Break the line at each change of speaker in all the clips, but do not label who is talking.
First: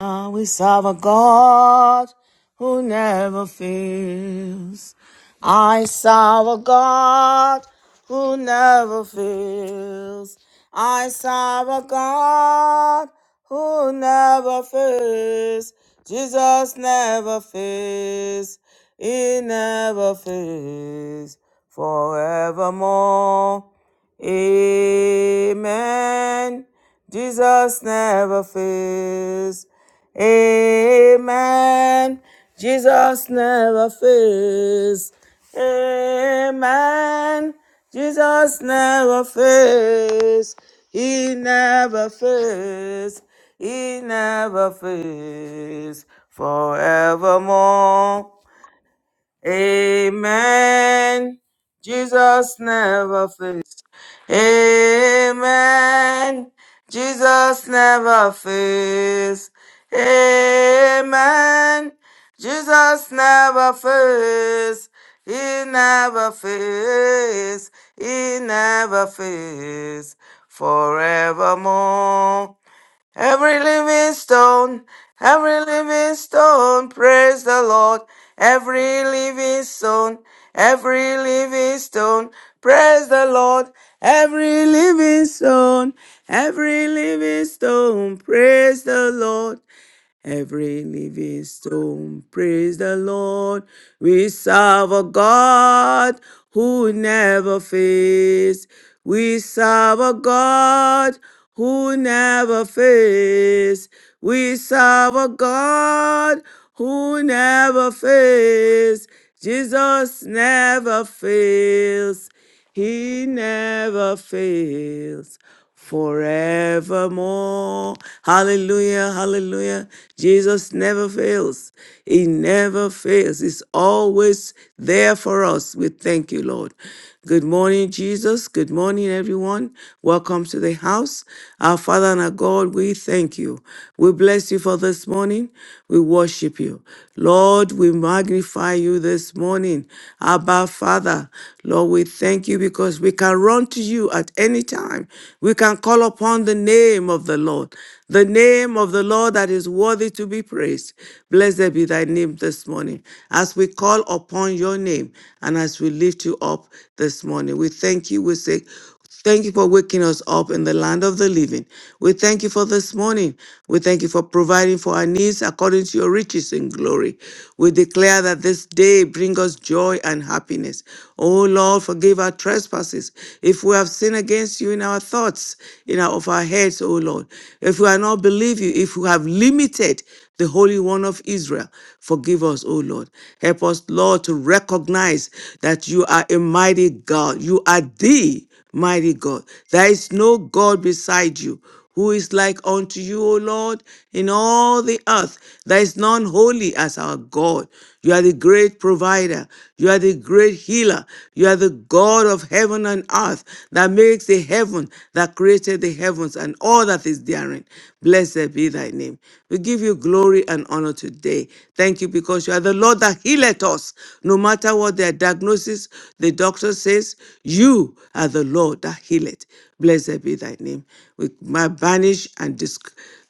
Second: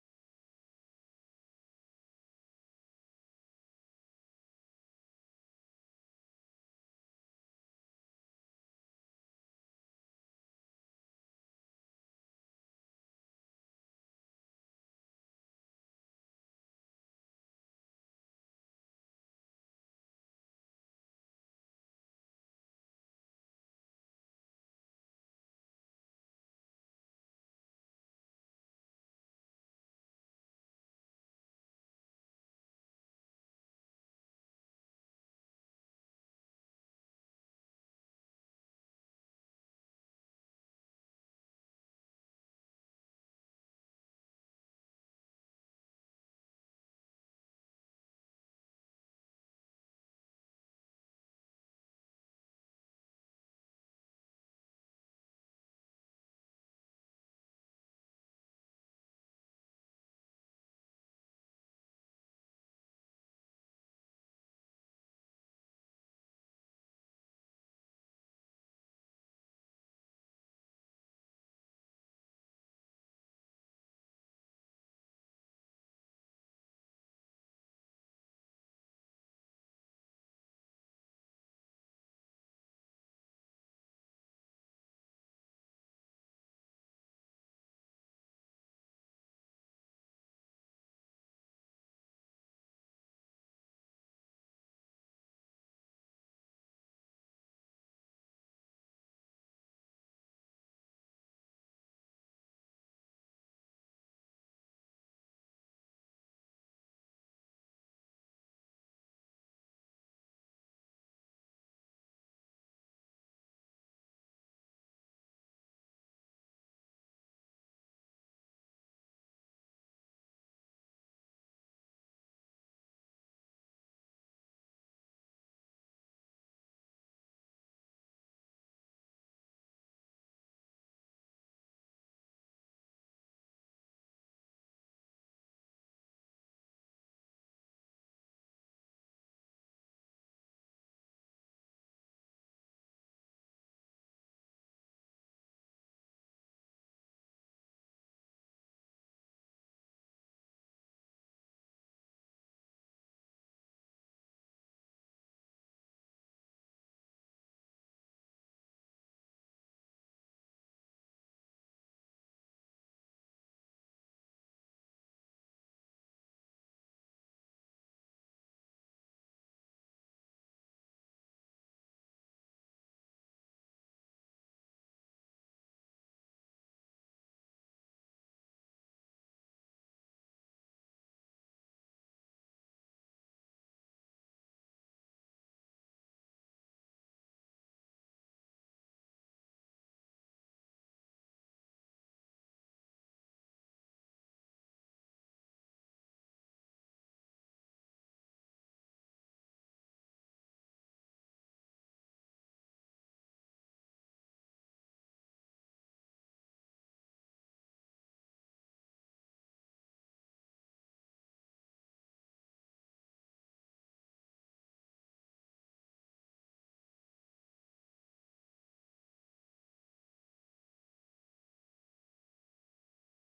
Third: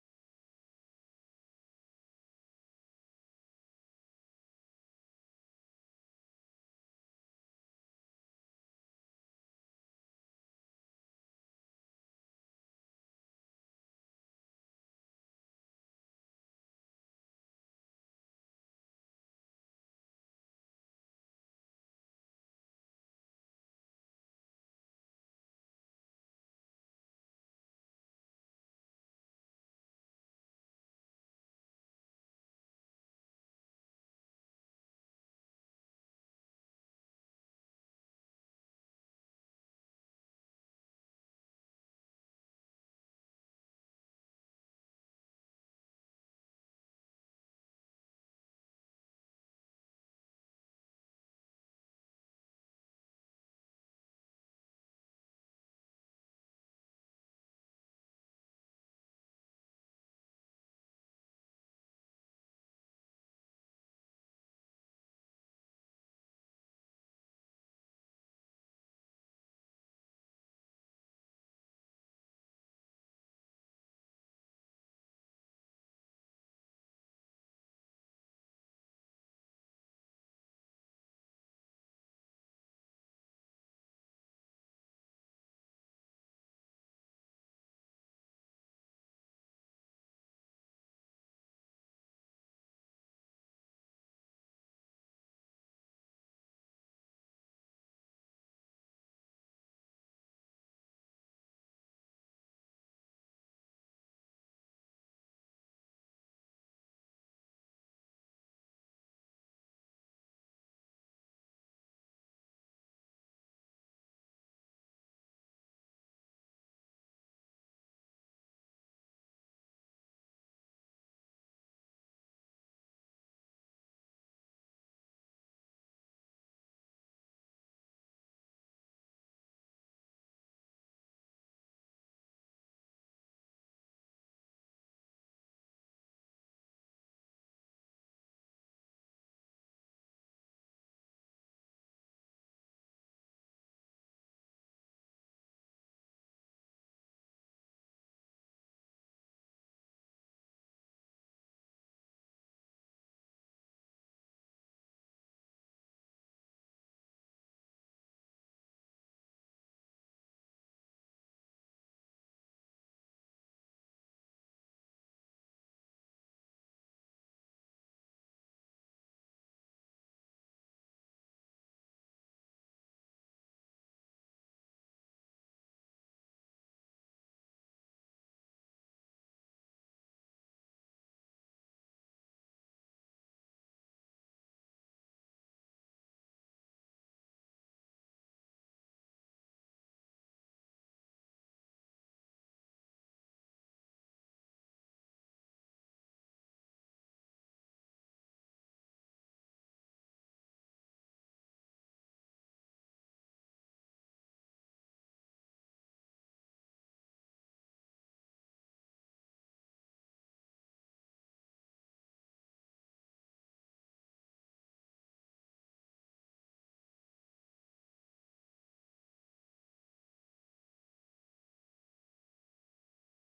Ah, we serve a God who never fails. I serve a God who never fails. I serve a God who never fails. Jesus never fails. He never fails forevermore. Amen. Jesus never fails. Amen. Jesus never fails. Amen. Jesus never fails. He never fails. He never fails. Forevermore. Amen. Jesus never fails. Amen. Jesus never fails. Amen. Jesus never fails. He never fails. He never fails. Forevermore. Every living stone, every living stone, praise the Lord. Every living stone, every living stone, praise the Lord. Every living stone, every living stone, praise the Lord every living stone. Praise the Lord. We serve a God who never fails. We serve a God who never fails. We serve a God who never fails. Jesus never fails. He never fails forevermore. Hallelujah, hallelujah. Jesus never fails. He never fails. He's always there for us. We thank you, Lord. Good morning, Jesus. Good morning, everyone. Welcome to the house. Our Father and our God, we thank you. We bless you for this morning. We worship you. Lord, we magnify you you this morning. Abba, Father, Lord, we thank you because we can run to you at any time. We can call upon the name of the Lord, the name of the Lord that is worthy to be praised. Blessed be thy name this morning. As we call upon your name and as we lift you up this morning, we thank you. We say, Thank you for waking us up in the land of the living. We thank you for this morning. We thank you for providing for our needs according to your riches in glory. We declare that this day bring us joy and happiness. Oh Lord, forgive our trespasses. If we have sinned against you in our thoughts, in our of our heads, oh Lord, if we have not believed you, if we have limited the Holy One of Israel. Forgive us, O Lord. Help us, Lord, to recognize that you are a mighty God. You are the mighty God. There is no God beside you who is like unto you, O Lord, in all the earth. There is none holy as our God. You are the great provider. You are the great healer. You are the God of heaven and earth that makes the heaven, that created the heavens and all that is therein. Blessed be thy name. We give you glory and honor today. Thank you because you are the Lord that healeth us, no matter what their diagnosis diagnosis, the doctor says, You are the Lord that healeth. Blessed be thy name. We might banish and dis-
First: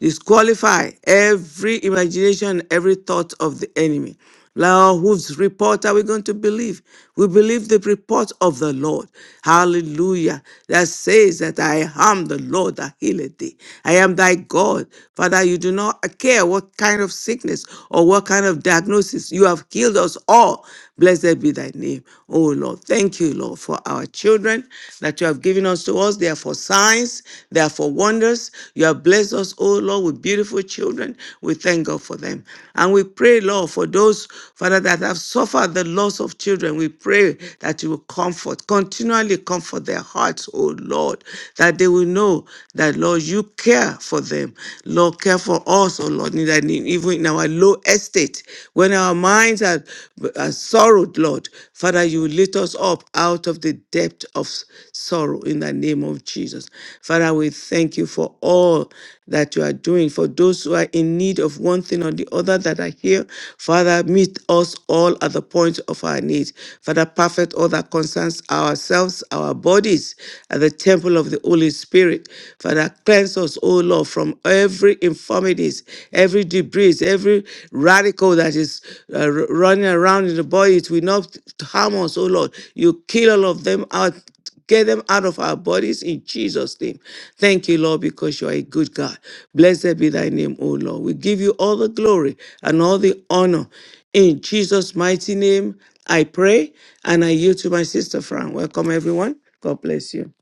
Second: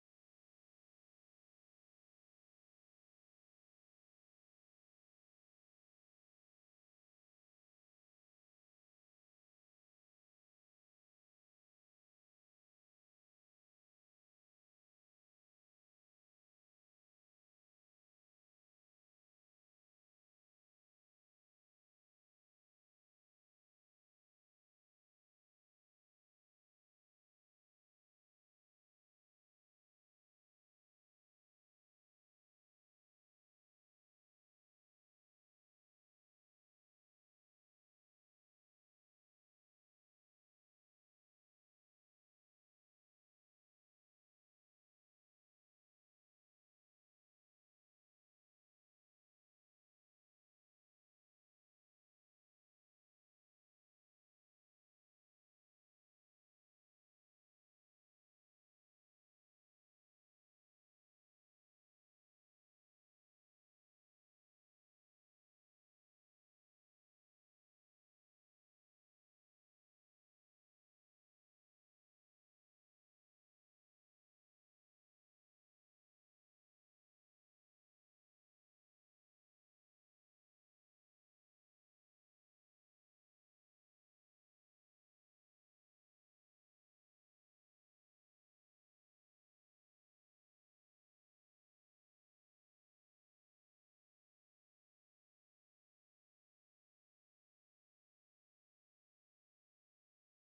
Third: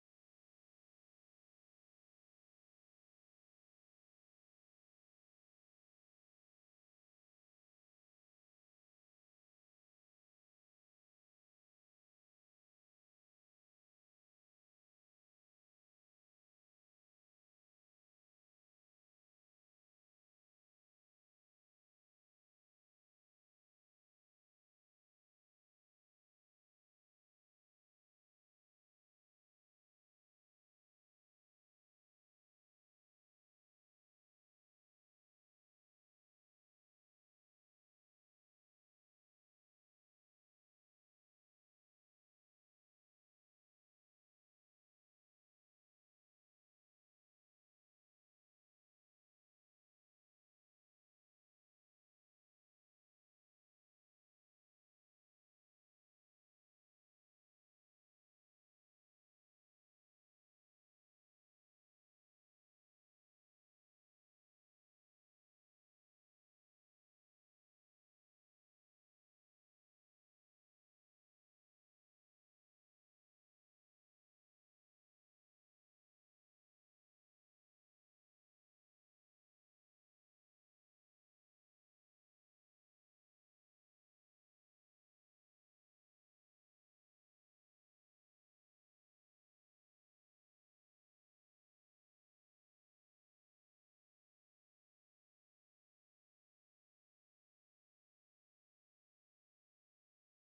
disqualify every imagination, every thought of the enemy. Lord, whose report are we going to believe? We believe the report of the Lord. Hallelujah. That says that I am the Lord that healeth thee. I am thy God. Father, you do not care what kind of sickness or what kind of diagnosis. You have healed us all. Blessed be thy name, O Lord. Thank you, Lord, for our children that you have given us to us. They are for signs, they are for wonders. You have blessed us, O Lord, with beautiful children. We thank God for them. And we pray, Lord, for those, Father, that have suffered the loss of children. We pray that you will comfort, continually comfort their hearts, O Lord, that they will know that, Lord, you care for them. Lord, care for us, O Lord, in that- even in our our low estate, when our minds are, are sorrowed, Lord, Father, you lift us up out of the depth of s- sorrow in the name of Jesus. Father, we thank you for all that you are doing. For those who are in need of one thing or the other that are here, Father, meet us all at the point of our needs. Father, perfect all that concerns ourselves, our bodies, at the temple of the Holy Spirit. Father, cleanse us, O Lord. O Lord, from every infirmities, every debris, every radical that is uh, r- running around in the body. It will not harm us, O Lord. You kill all of them out. Get them out of our bodies in Jesus' name. Thank you, Lord, because you are a good God. Blessed be thy name, O Lord. We give you all the glory and all the honor. In Jesus' mighty name, I pray and I yield to my sister Fran. Welcome, everyone. God bless you.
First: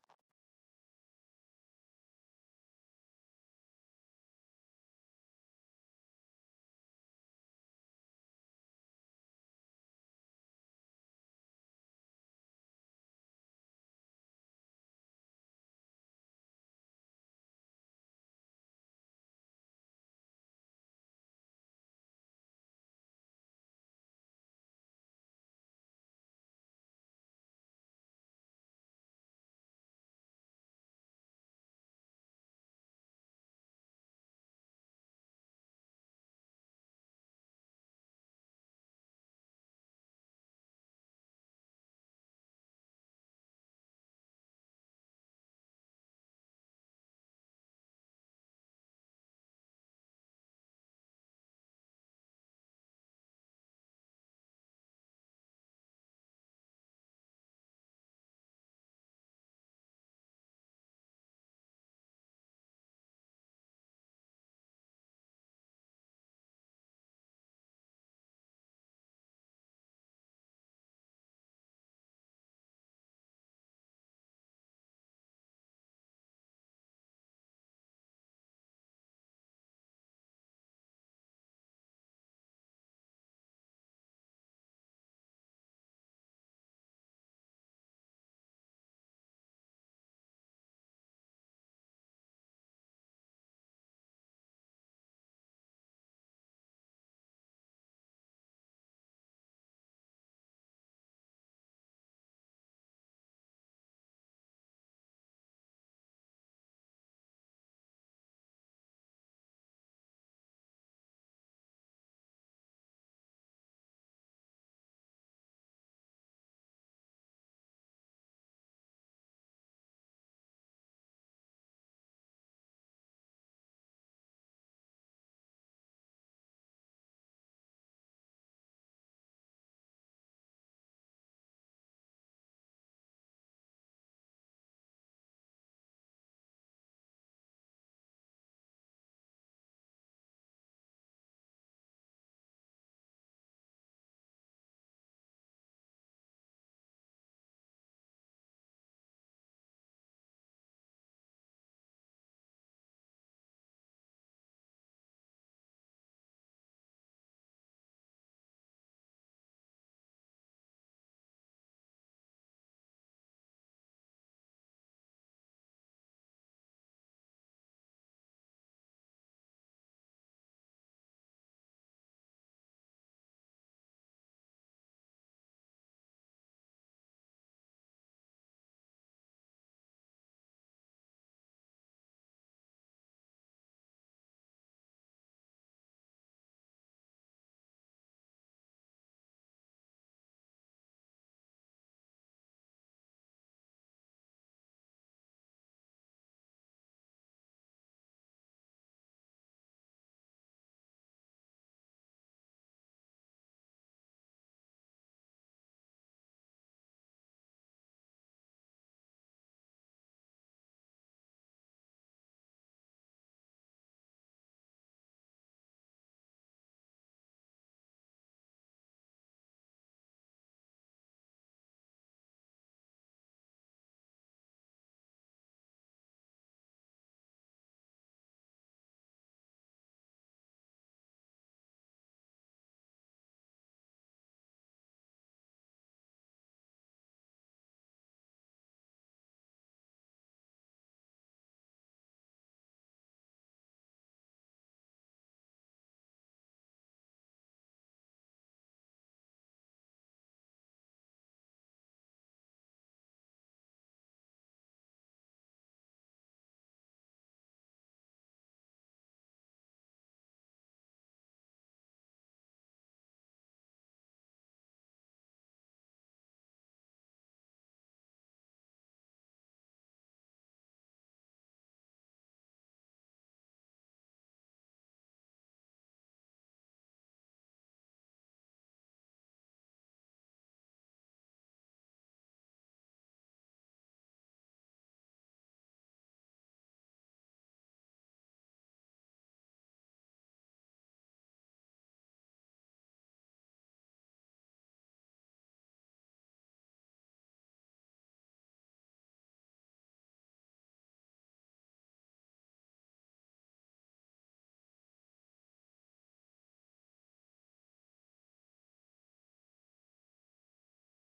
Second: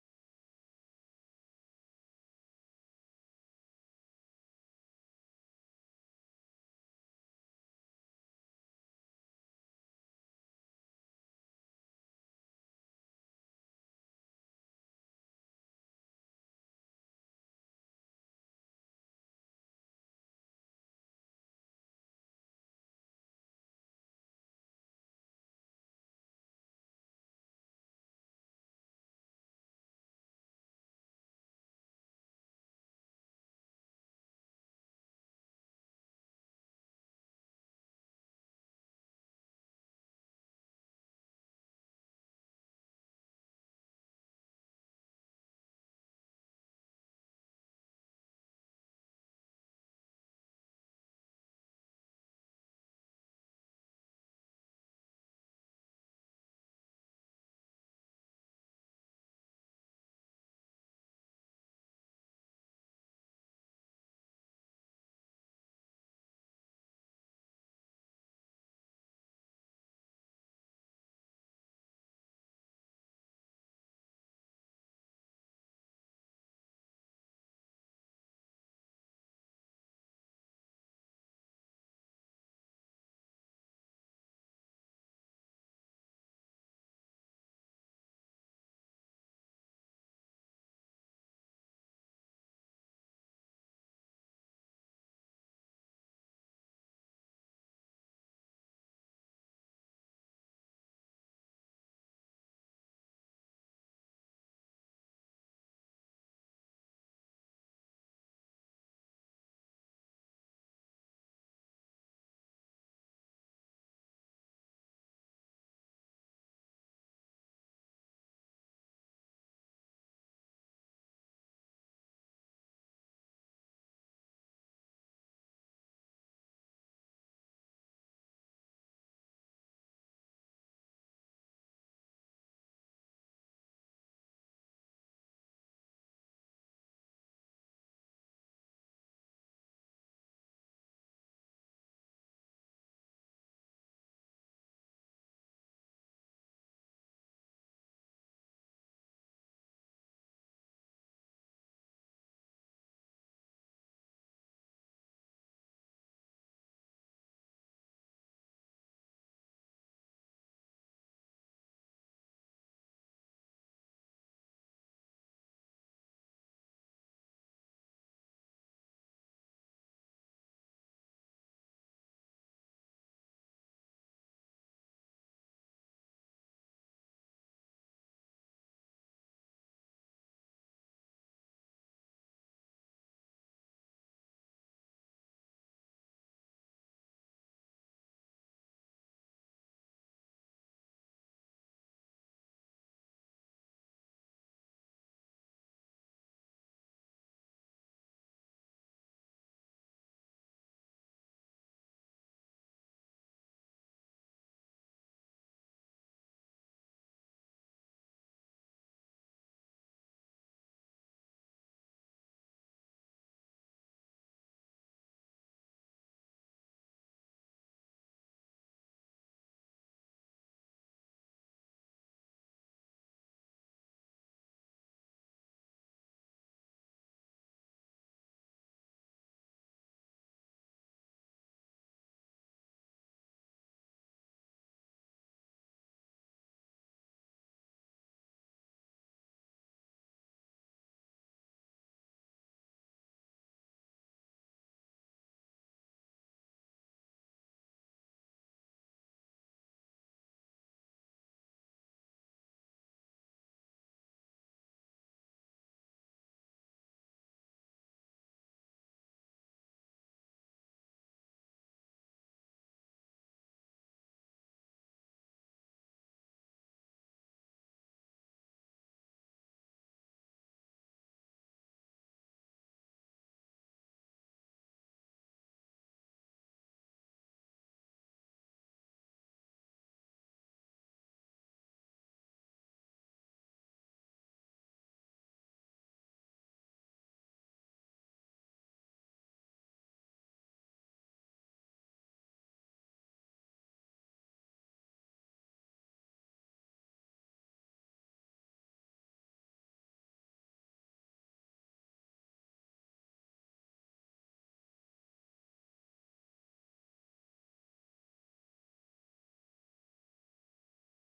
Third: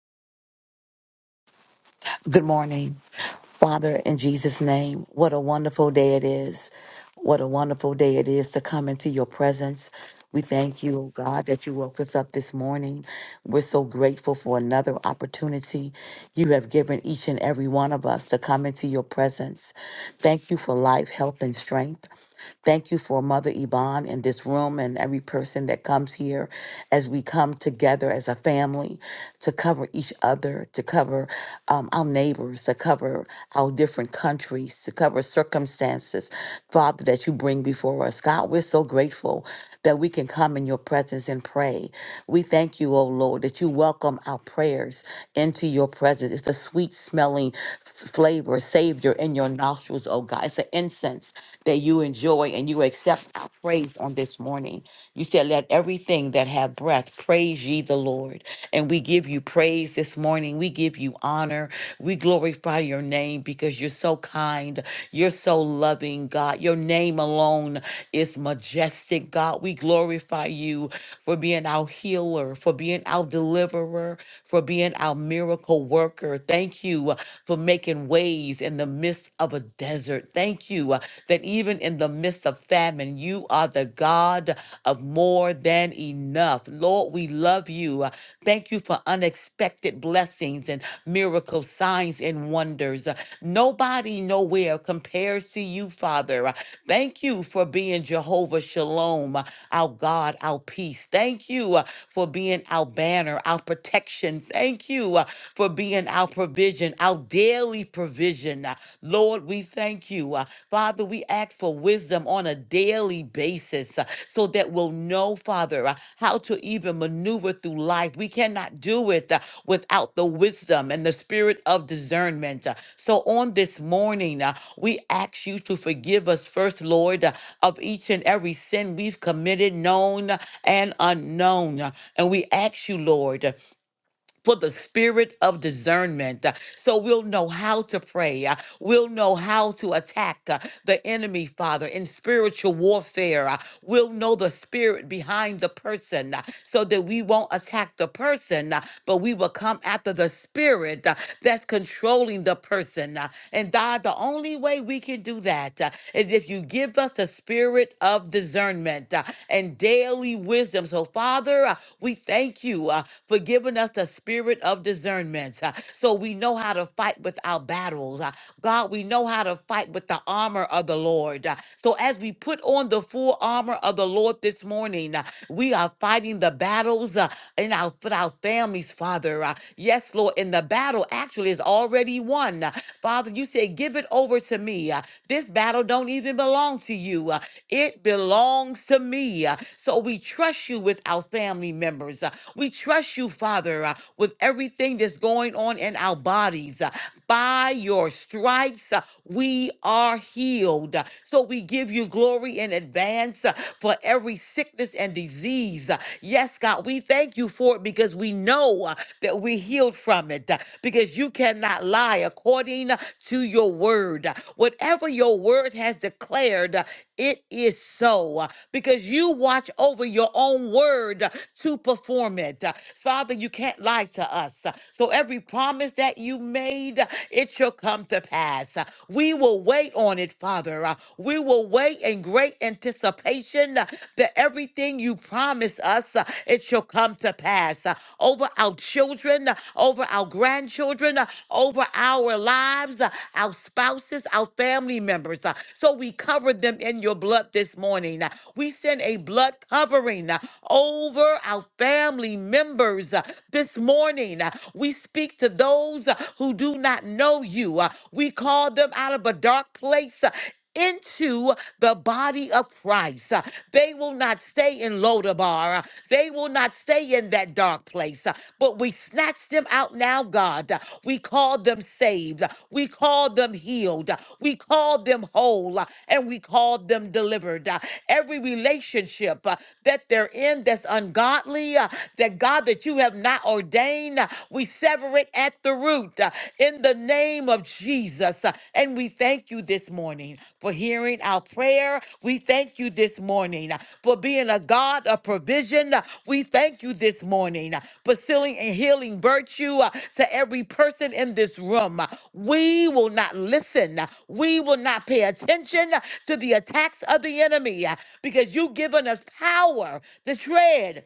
Good morning, Father, in Jesus' name. What a wonderful day it is. What a wonderful day it is to come into your presence. We thank you, oh God, that you woke us up this morning. We're so grateful for another opportunity you have given each and every one of us to come into your presence. Thank you for life, health, and strength. Thank you for Mother Yvonne in this room and every person that comes here as we come together as a family to cover each other, to cover um, our neighbors, to cover our different countries, to cover circumstances, Father, that you bring before us. God, we're so grateful that we can come in your presence and pray. We thank you, O Lord, that you welcome our prayers into your presence. It's a sweet smelling f- flavor, savior in your nostrils, O God. It's an incense that you enjoy and you accept our praise on this morning. You said, Let everything that have breath praise ye the Lord. And we give you praise this morning. We give you honor. We glorify your name because you're so kind. You're so loving, God. Your name alone is majestic, God. We glorify you for being our healer, for being our deliverer, for being our miracle worker. Thank you uh, for making ways in the midst of a desert. Thank you uh, that even in the midst of famine, you are the God of more than enough. Lord, we love you. uh, Thank you for unexpected blessings and miracles, signs, and wonders. Uh, Nobody nowhere compares to you, Father. Uh, Thank you for being Jehovah Shalom, uh, our God, our peace. Thank you uh, for being our banner, our protection. Thank you uh, for being our provision, our daily provision. Uh, Lord, we thank you. Uh, Father, we ask for wisdom on a daily basis. Uh, so that we'll know, Father, uh, how to even maneuver through life. We cannot do it uh, without the wisdom and the spirit of discernment. uh. So on this morning, uh, we ask you to forgive us first, Lord, uh, of each and every sin we've committed, known and unknown. Uh, And we ask you, Lord, for the spirit of discernment. uh, So we'll know how to pray. uh, We'll know how to attack uh, the enemy, Father, in spiritual warfare. uh, We'll know the spirit behind the person uh, so that we won't attack the person, uh, but we will come after the spirit uh, that's controlling the the person. uh, And God, the only way we can do that uh, is if you give us the spirit of discernment uh, and daily wisdom. So, Father, uh, we thank you uh, for giving us the spirit of discernment uh, so we know how to fight with our battles. uh, God, we know how to fight with the armor of the Lord. uh, So, as we put on the full armor of the Lord this morning, uh, we are fighting the battles. uh, in our for our families, Father. Uh, yes, Lord, in the battle actually is already won. Uh, Father, you say, give it over to me. Uh, this battle don't even belong to you. Uh, it belongs to me. Uh, so we trust you with our family members. Uh, we trust you, Father, uh, with everything that's going on in our bodies. Uh, by your stripes, uh, we are healed. So we give you glory in advance uh, for every sickness and disease. Uh, Yes, God, we thank you for it because we know uh, that we're healed from it uh, because you cannot lie according uh, to your word. Uh, Whatever your word has declared, uh, it is so because you watch over your own word to perform it. Father, you can't lie to us. So every promise that you made, it shall come to pass. We will wait on it, Father. We will wait in great anticipation that everything you promise us, it shall come to pass over our children, over our grandchildren over our lives, uh, our spouses, our family members. uh, So we cover them in your blood this morning. Uh, We send a blood covering uh, over our family members uh, this morning. Uh, We speak to those uh, who do not know you. Uh, We call them out of a dark place uh, into the body of Christ. Uh, They will not stay in Lodabar. Uh, They will not stay in that dark place. Uh, But we snatch them out now, God. Uh, We call them saved. Uh, We call them healed. Uh, We call them whole. Uh, And we call them delivered. Uh, Every relationship uh, that they're in that's ungodly, uh, that God, that you have not ordained, uh, we sever it at the root root uh, in the name of Jesus. Uh, And we thank you this morning for hearing our prayer. We thank you this morning uh, for being a God of provision. Uh, We thank you this morning uh, for sealing and healing virtue uh, to every person in this room. Uh, We will not listen. Uh, We will not pay attention uh, to the attacks of the enemy uh, because you've given us power to tread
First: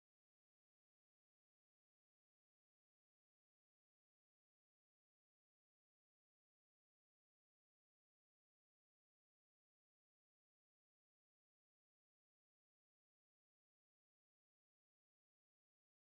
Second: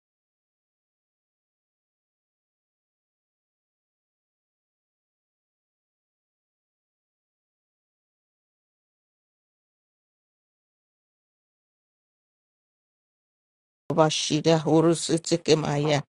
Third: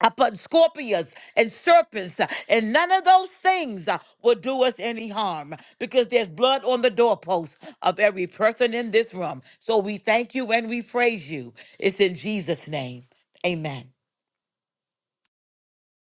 upon scorpions and serpents, uh, and none of those things uh, will do us any harm because there's blood on the doorpost of every person in this room. So we thank you and we praise you. It's in Jesus' name. Amen.
Bashida Horus Tikimaya.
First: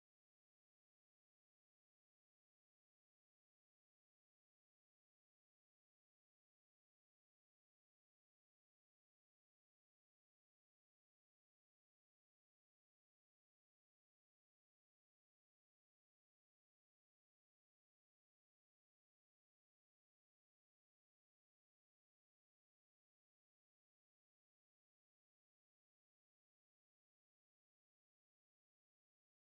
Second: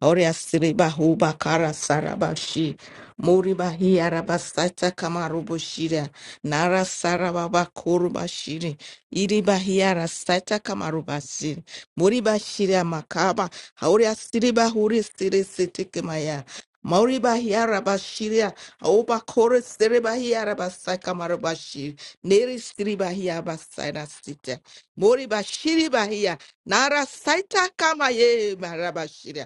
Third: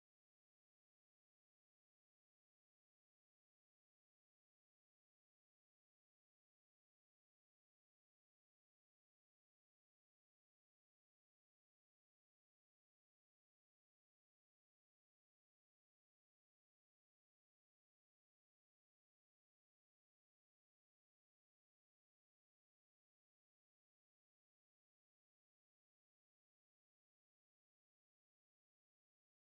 Oria Siriba Huba Kara Sarabashi Moriba Hiarabasata Kamarubushira Nara Sarababa Kurubashiri Iriba Hiarasata Kamarubasiri Moriba Shira Makaba Hauria Siriba Huri Siri Sitikimaya Mauriba Hiarabashiria Oba Kore Siriba Hiarabasaka Marubashir Neri Siriba Hiabasana Sita Moriba Shiriba Hia Nara Saita Kamaye Marabashira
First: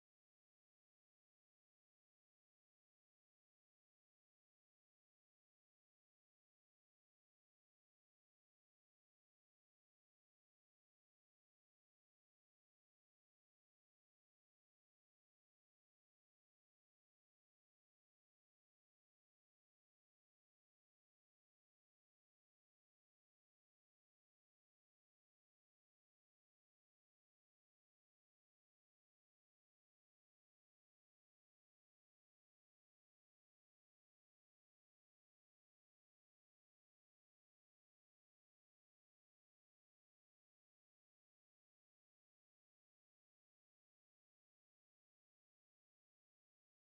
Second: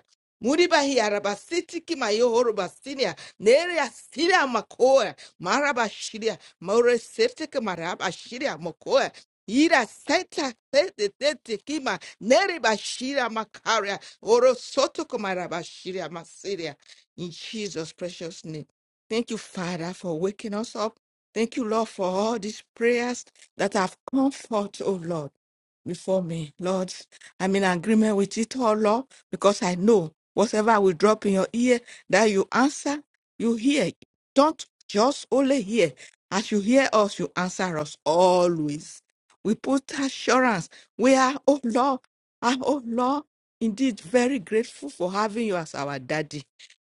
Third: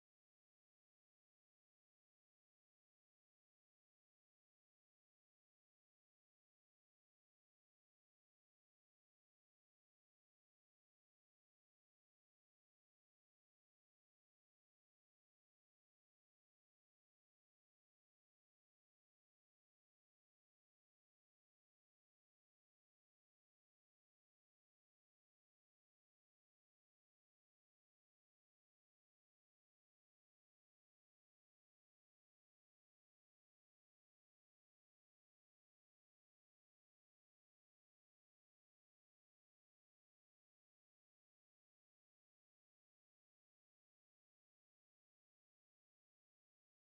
Muribahi arabasitiki mayohoro basinia nere asiria makoa marabashiria maure seftika marabashiria makoe ira seta sete sete kima nere bashira makaria oro soto kumarabashiria masiria in Jesus precious name. Thank you Father for waking us up. Thank you Lord for all these prayers that have come forth, oh Lord, before me. Lord, I'm in agreement with it all, Lord, because I know Whatever I will drop in your ear, that you answer, you hear. Don't just only hear. As you hear us, you answer us always. We put assurance. We are, oh Lord, ah, oh Lord, indeed very grateful for having you as our daddy.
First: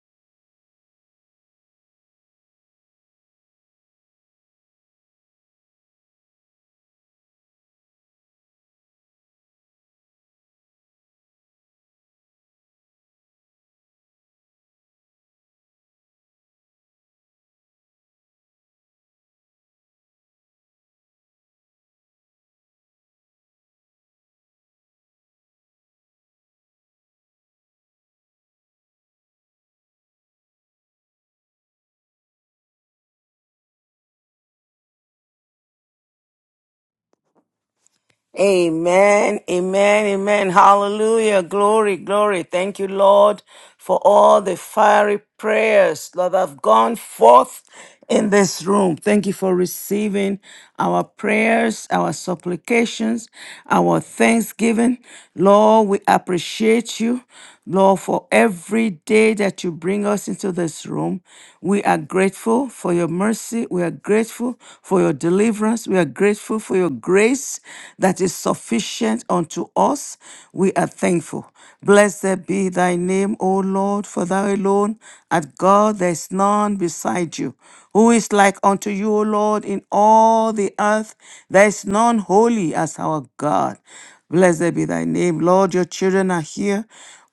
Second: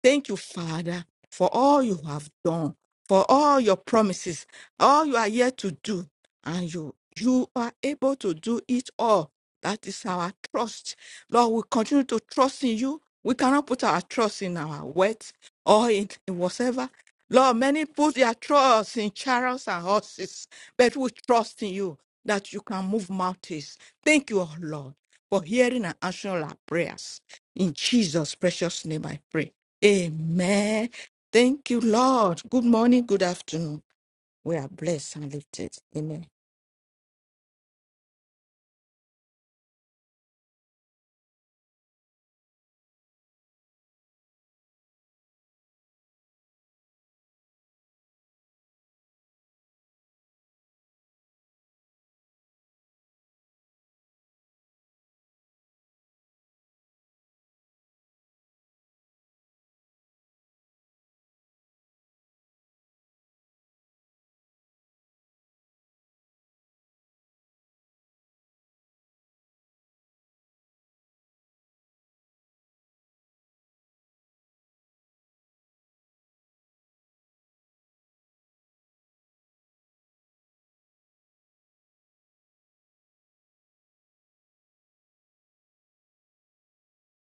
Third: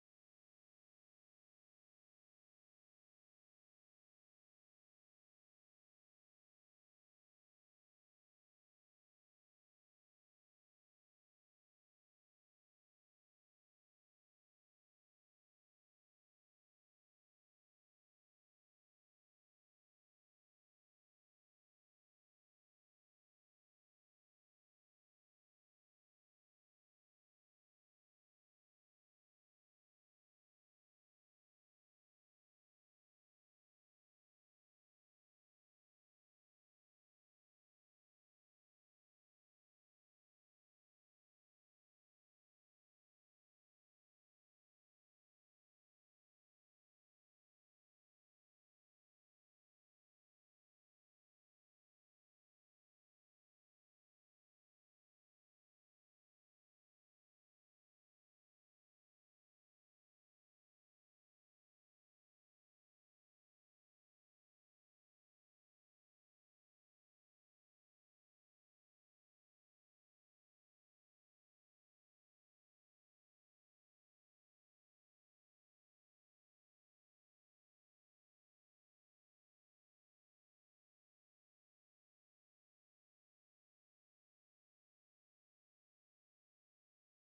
Thank you, Father, for all you have done, for all your promises, all you are yet to do, and you you are able to do it all. That is our trust. Lord, we continue to trust in you. We cannot put our trust in our wealth or in, in whatever. Lord, many put their trust in chariots and horses, but we trust in you that you can move mountains. Thank you, oh Lord, for hearing and answering our prayers. In Jesus' precious name I pray. Amen. Thank you, Lord. Good morning, good afternoon. We are blessed and lifted. Amen.
Amen, amen, amen. Hallelujah. Glory, glory. Thank you, Lord, for all the fiery prayers that have gone forth in this room. Thank you for receiving our prayers, our supplications, our thanksgiving. Lord, we appreciate you. Lord, for every day that you bring us into this room, we are grateful for your mercy. We are grateful for your deliverance. We are grateful for your grace that is sufficient unto us. We are thankful. Blessed be thy name, O Lord, for thou alone art God, there is none beside you. Who is like unto you, O Lord, in all the earth? There is none holy as our God. Blessed be thy name, Lord. Your children are here.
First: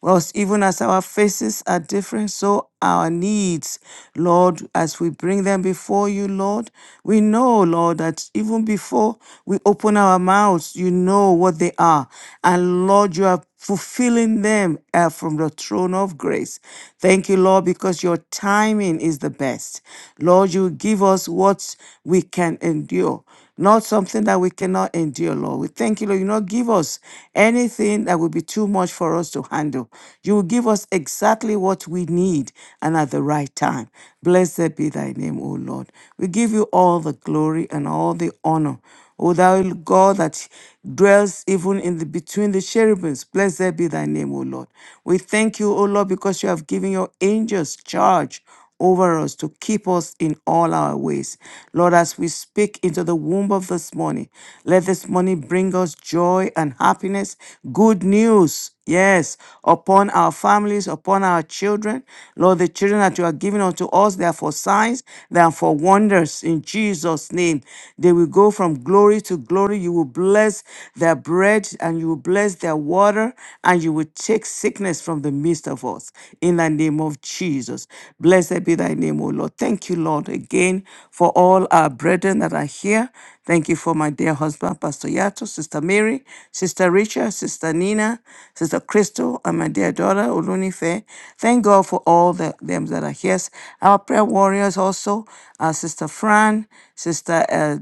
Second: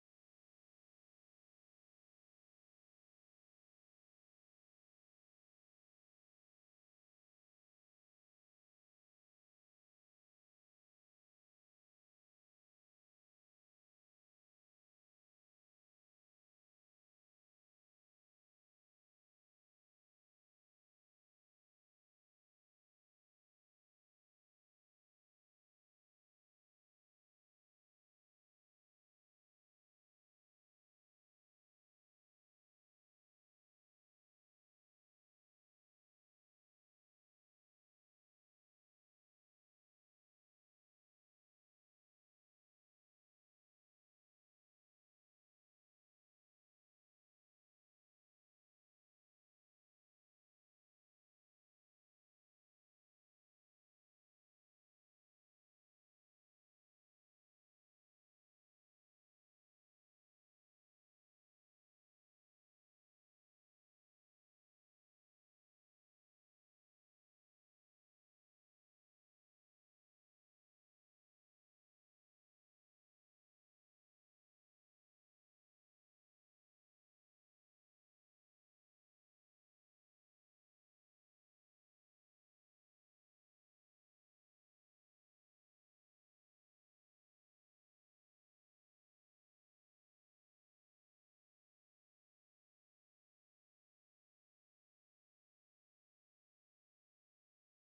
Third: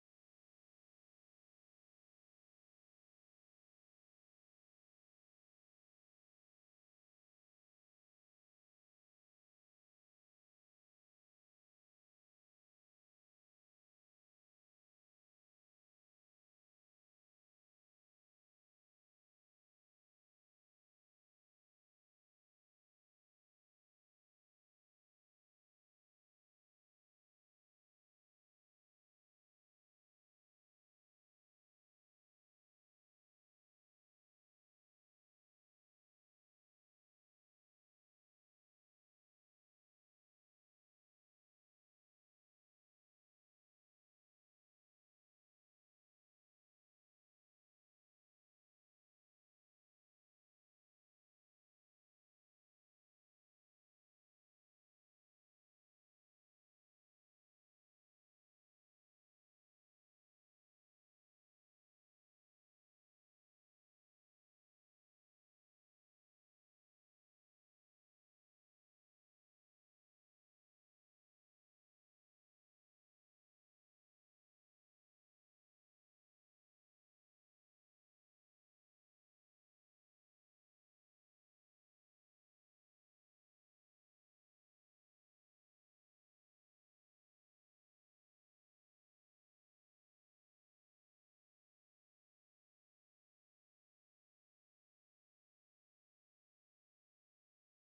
Whilst even as our faces are different, so our needs, Lord, as we bring them before you, Lord, we know, Lord, that even before we open our mouths, you know what they are. And Lord, you are fulfilling them uh, from the throne of grace. Thank you, Lord, because your timing is the best. Lord, you give us what we can endure not something that we cannot endure, Lord. We thank you, Lord. You not give us anything that will be too much for us to handle. You will give us exactly what we need and at the right time. Blessed be thy name, O Lord. We give you all the glory and all the honor. O thou God that dwells even in the between the cherubims, blessed be thy name, O Lord. We thank you, O Lord, because you have given your angels charge over us to keep us in all our ways. Lord, as we speak into the womb of this morning, let this morning bring us joy and happiness, good news. Yes, upon our families, upon our children. Lord, the children that you are giving unto us, they are for signs, they are for wonders in Jesus' name. They will go from glory to glory. You will bless their bread and you will bless their water and you will take sickness from the midst of us In in the name of Jesus. Blessed be thy name, O Lord. Thank you, Lord, again for all our brethren that are here. Thank you for my dear husband, Pastor Yato, Sister Mary, Sister Richa, Sister Nina, Sister Crystal, and my dear daughter, Olunife. Thank God for all the, them that are here. Our prayer warriors also, our Sister Fran, Sister uh,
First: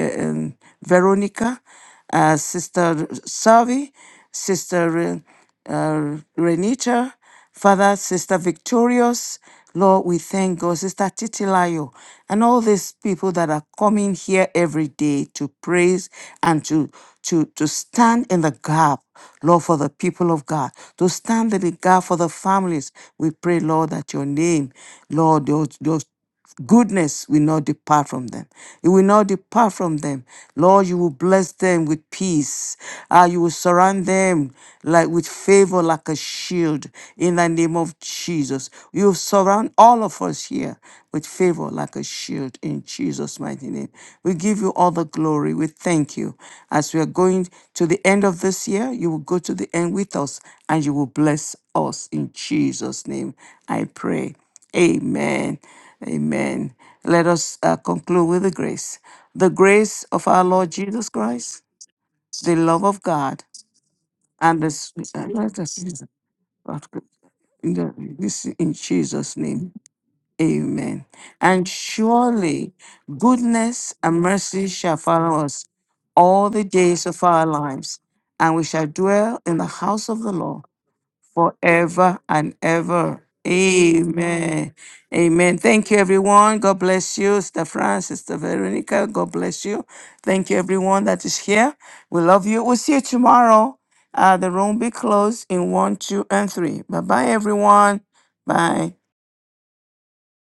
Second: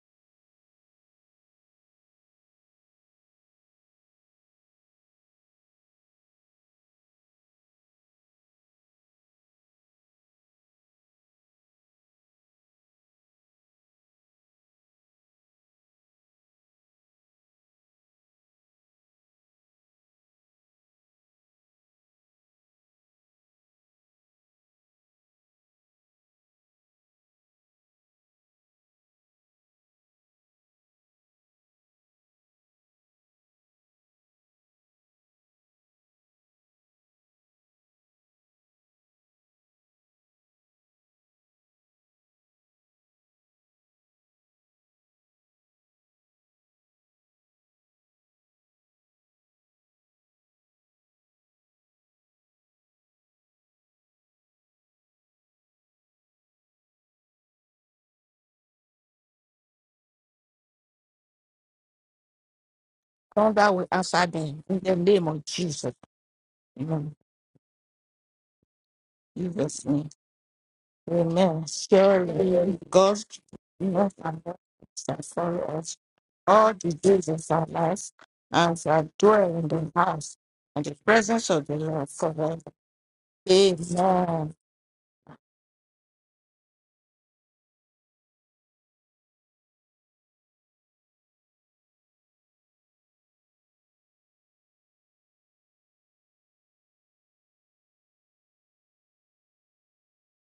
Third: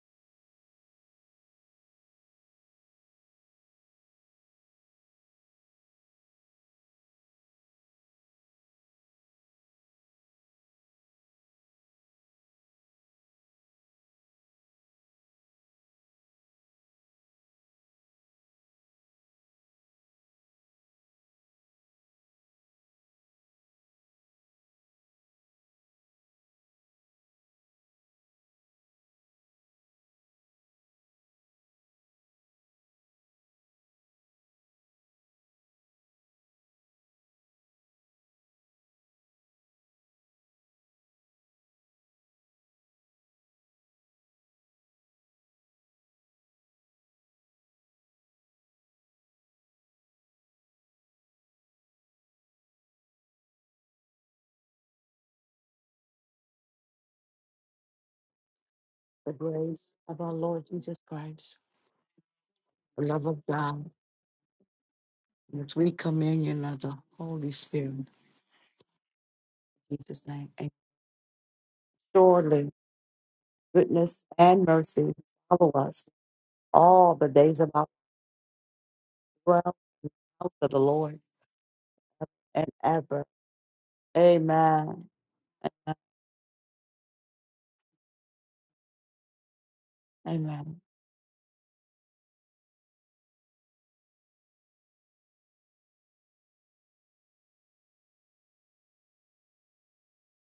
uh, um, Veronica, uh, Sister Savi, Sister Re- uh, Renita, Father, Sister Victorious, Lord, we thank God. Sister Titilayo, and all these people that are coming here every day to praise and to, to, to stand in the gap, Lord, for the people of God, to stand in the gap for the families. We pray, Lord, that your name, Lord, those, those goodness will not depart from them. It will not depart from them. Lord, you will bless them with peace. Ah, you will surround them like with favor, like a shield. In the name of Jesus, you will surround all of us here with favor, like a shield. In Jesus' mighty name, we give you all the glory. We thank you. As we are going to the end of this year, you will go to the end with us, and you will bless us. In Jesus' name, I pray. Amen. Amen. Let us uh, conclude with the grace. The grace of our Lord Jesus Christ, the love of
The love
God,
of
Father, we
God,
answer
and
them
the
in the
sweet-
name
uh,
of
let
the
us
free
Jesus.
communion of the
Amen.
Holy
in the-
Spirit,
this in Jesus' name.
Jesus'
in
name.
Jesus' name. And
Amen.
Amen.
And
surely
surely
Surely God's
goodness
goodness
and
goodness
and mercy
and
mercy shall
mercy
shall
follow
follow
us
follow
us
us
all the
all the
days
all
of
days
the
of
our
days
our
of our
lives,
lives,
and we
and
shall
shall
dwell
dwell
in the
in
well,
the
house of the
house
of
Lord
the
and the
Lord,
presence of the Lord
forever and
forever.
and
ever.
ever.
Amen.
Amen.
Amen.
Amen. Thank you, everyone. God bless you, Sister Francis, Sister Veronica. God bless you. Thank you,
Amen.
everyone that is here. We love you. We'll see you tomorrow. Uh, the room will be closed in one, two, and three. Bye bye, everyone. Bye.